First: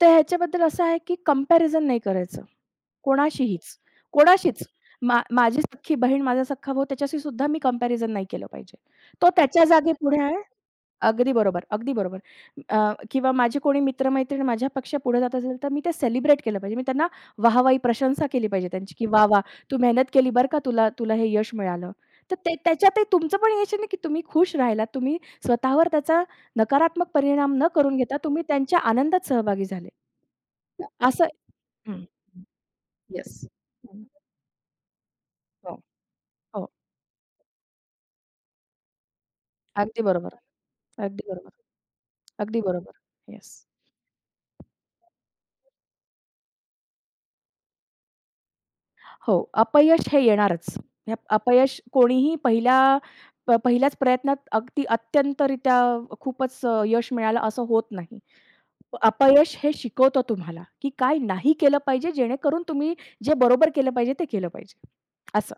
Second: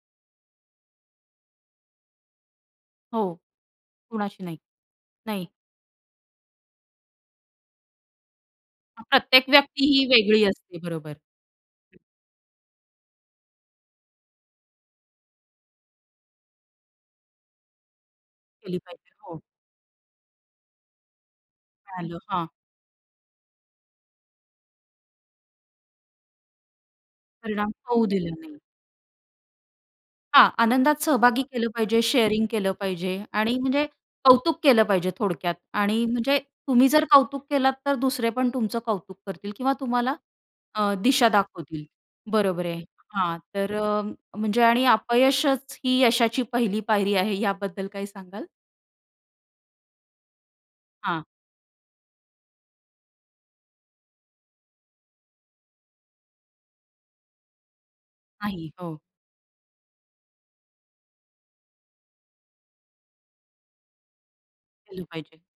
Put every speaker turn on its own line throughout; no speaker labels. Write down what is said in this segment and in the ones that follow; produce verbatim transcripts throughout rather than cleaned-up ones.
तर ह्याच्याबद्दल असं आहे की कंपॅरिझन नाही करायचं.
हो.
कोणाशीहीच
कुणाशी नाही.
कोणाशीच. मा
नाही.
माझी सख्खी बहीण, माझा सख्खा भाऊ त्याच्याशीसुद्धा मी कंपॅरिझन नाही केलं पाहिजे.
अ,
तो
प्रत्येक
त्याच्या
व्यक्ती
जागी
ही
पुढे आहे.
वेगळी असते. बरोबर.
अगदी बरोबर, अगदी बरोबर. अ, किंवा माझी कोणी मित्र-मैत्रीण माझ्यापेक्षा पुढे जात असेल, तर मी ते सेलिब्रेट केलं पाहिजे. मी त्यांना वाह, वाही प्रशंसा केली पाहिजे
केली
त्यांची की
पाहिजे.
"वाह!
हो.
वाह! तू मेहनत केली. बरं का तुला तुला हे यश मिळालं."
मिळालं.
तर
हां.
ते त्याच्यात ते तुमचं पण यश आहे नाही की तुम्ही खुश राहिलात. तुम्ही स्वतःवर त्याचा नकारात्मक परिणाम न
परिणाम
करून
होऊ
घेता
दिले
तुम्ही
नाहीत.
त्यांच्या आनंदात सहभागी झाले.
हां,
तर
आनंदात
असं
सहभागी केलं पाहिजे,
हं, हं.
शेअरिंग केलं पाहिजे
येस.
आणि म्हणजे
हं.
कौतुक केलं पाहिजे थोडक्यात.
हो,
आणि म्हणजे
हो.
तुम्ही जर कौतुक केलात, तर दुसरे पण तुमचं कौतुक करतील किंवा
अगदी
तुम्हाला
बरोबर.
अ,
अगदी
दिशा
बरोबर.
दाखवतील,
अगदी
बरोबर आहे.
बरोबर.
हां,
येस.
तर अ, म्हणजे आणि अपयशच ही यशाची पहिली पायरी आहे याबद्दल काही सांगाल?
हो, अपयश हे येणारच. अप
हां.
अपयश कोणीही पहिल्या, प पहिल्याच प्रयत्नात अगदी अत्यंत रित्या खूपच अ, यश मिळालं असं होत नाही.
नाही. हो.
अपयश हे शिकवतं तुम्हाला की काय नाही केलं पाहिजे, जेणेकरून तुम्ही जे बरोबर केलं पाहिजे ते केलं पाहिजे
केलं पाहिजे.
असं.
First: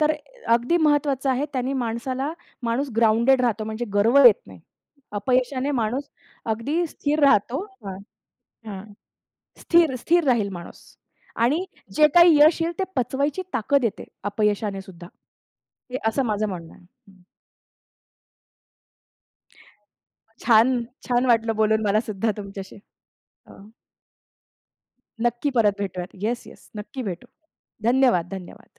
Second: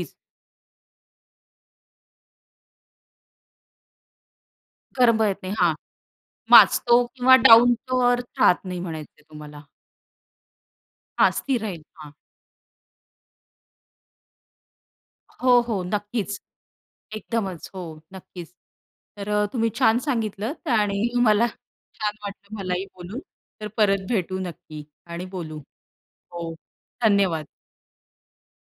तर अ अगदी महत्वाचं आहे त्याने माणसाला माणूस ग्राउंडेड राहतो, म्हणजे गर्व येत नाही.
गर्व येत नाही.
अपयशाने
हां.
माणूस अगदी
माजतो
स्थिर
किंवा
राहतो.
डाउन
हां.
टू अर्थ राहत नाही
हं.
म्हणायचे तुम्हाला.
स्थिर स्थिर राहील माणूस.
हां, स्थिर
आणि
राहील.
जे
हां.
काही यश येईल ते पचवायची ताकत येते अपयशानेसुद्धा.
हो, हो,
हे असं
नक्कीच.
माझं म्हणणं आहे. हं.
एकदमच हो, नक्कीच. तर अ, तुम्ही छान सांगितलत
छान
आणि
छान
मला
वाटलं. बोलून मला
छान
सुद्धा
वाटलं
तुमच्याशी.
मलाही बोलून. तर
हो.
परत भेटू नक्की आणि
नक्की
बोलू.
परत भेटूयात.
हो,
येस-येस नक्की भेटू.
धन्यवाद.
धन्यवाद-धन्यवाद.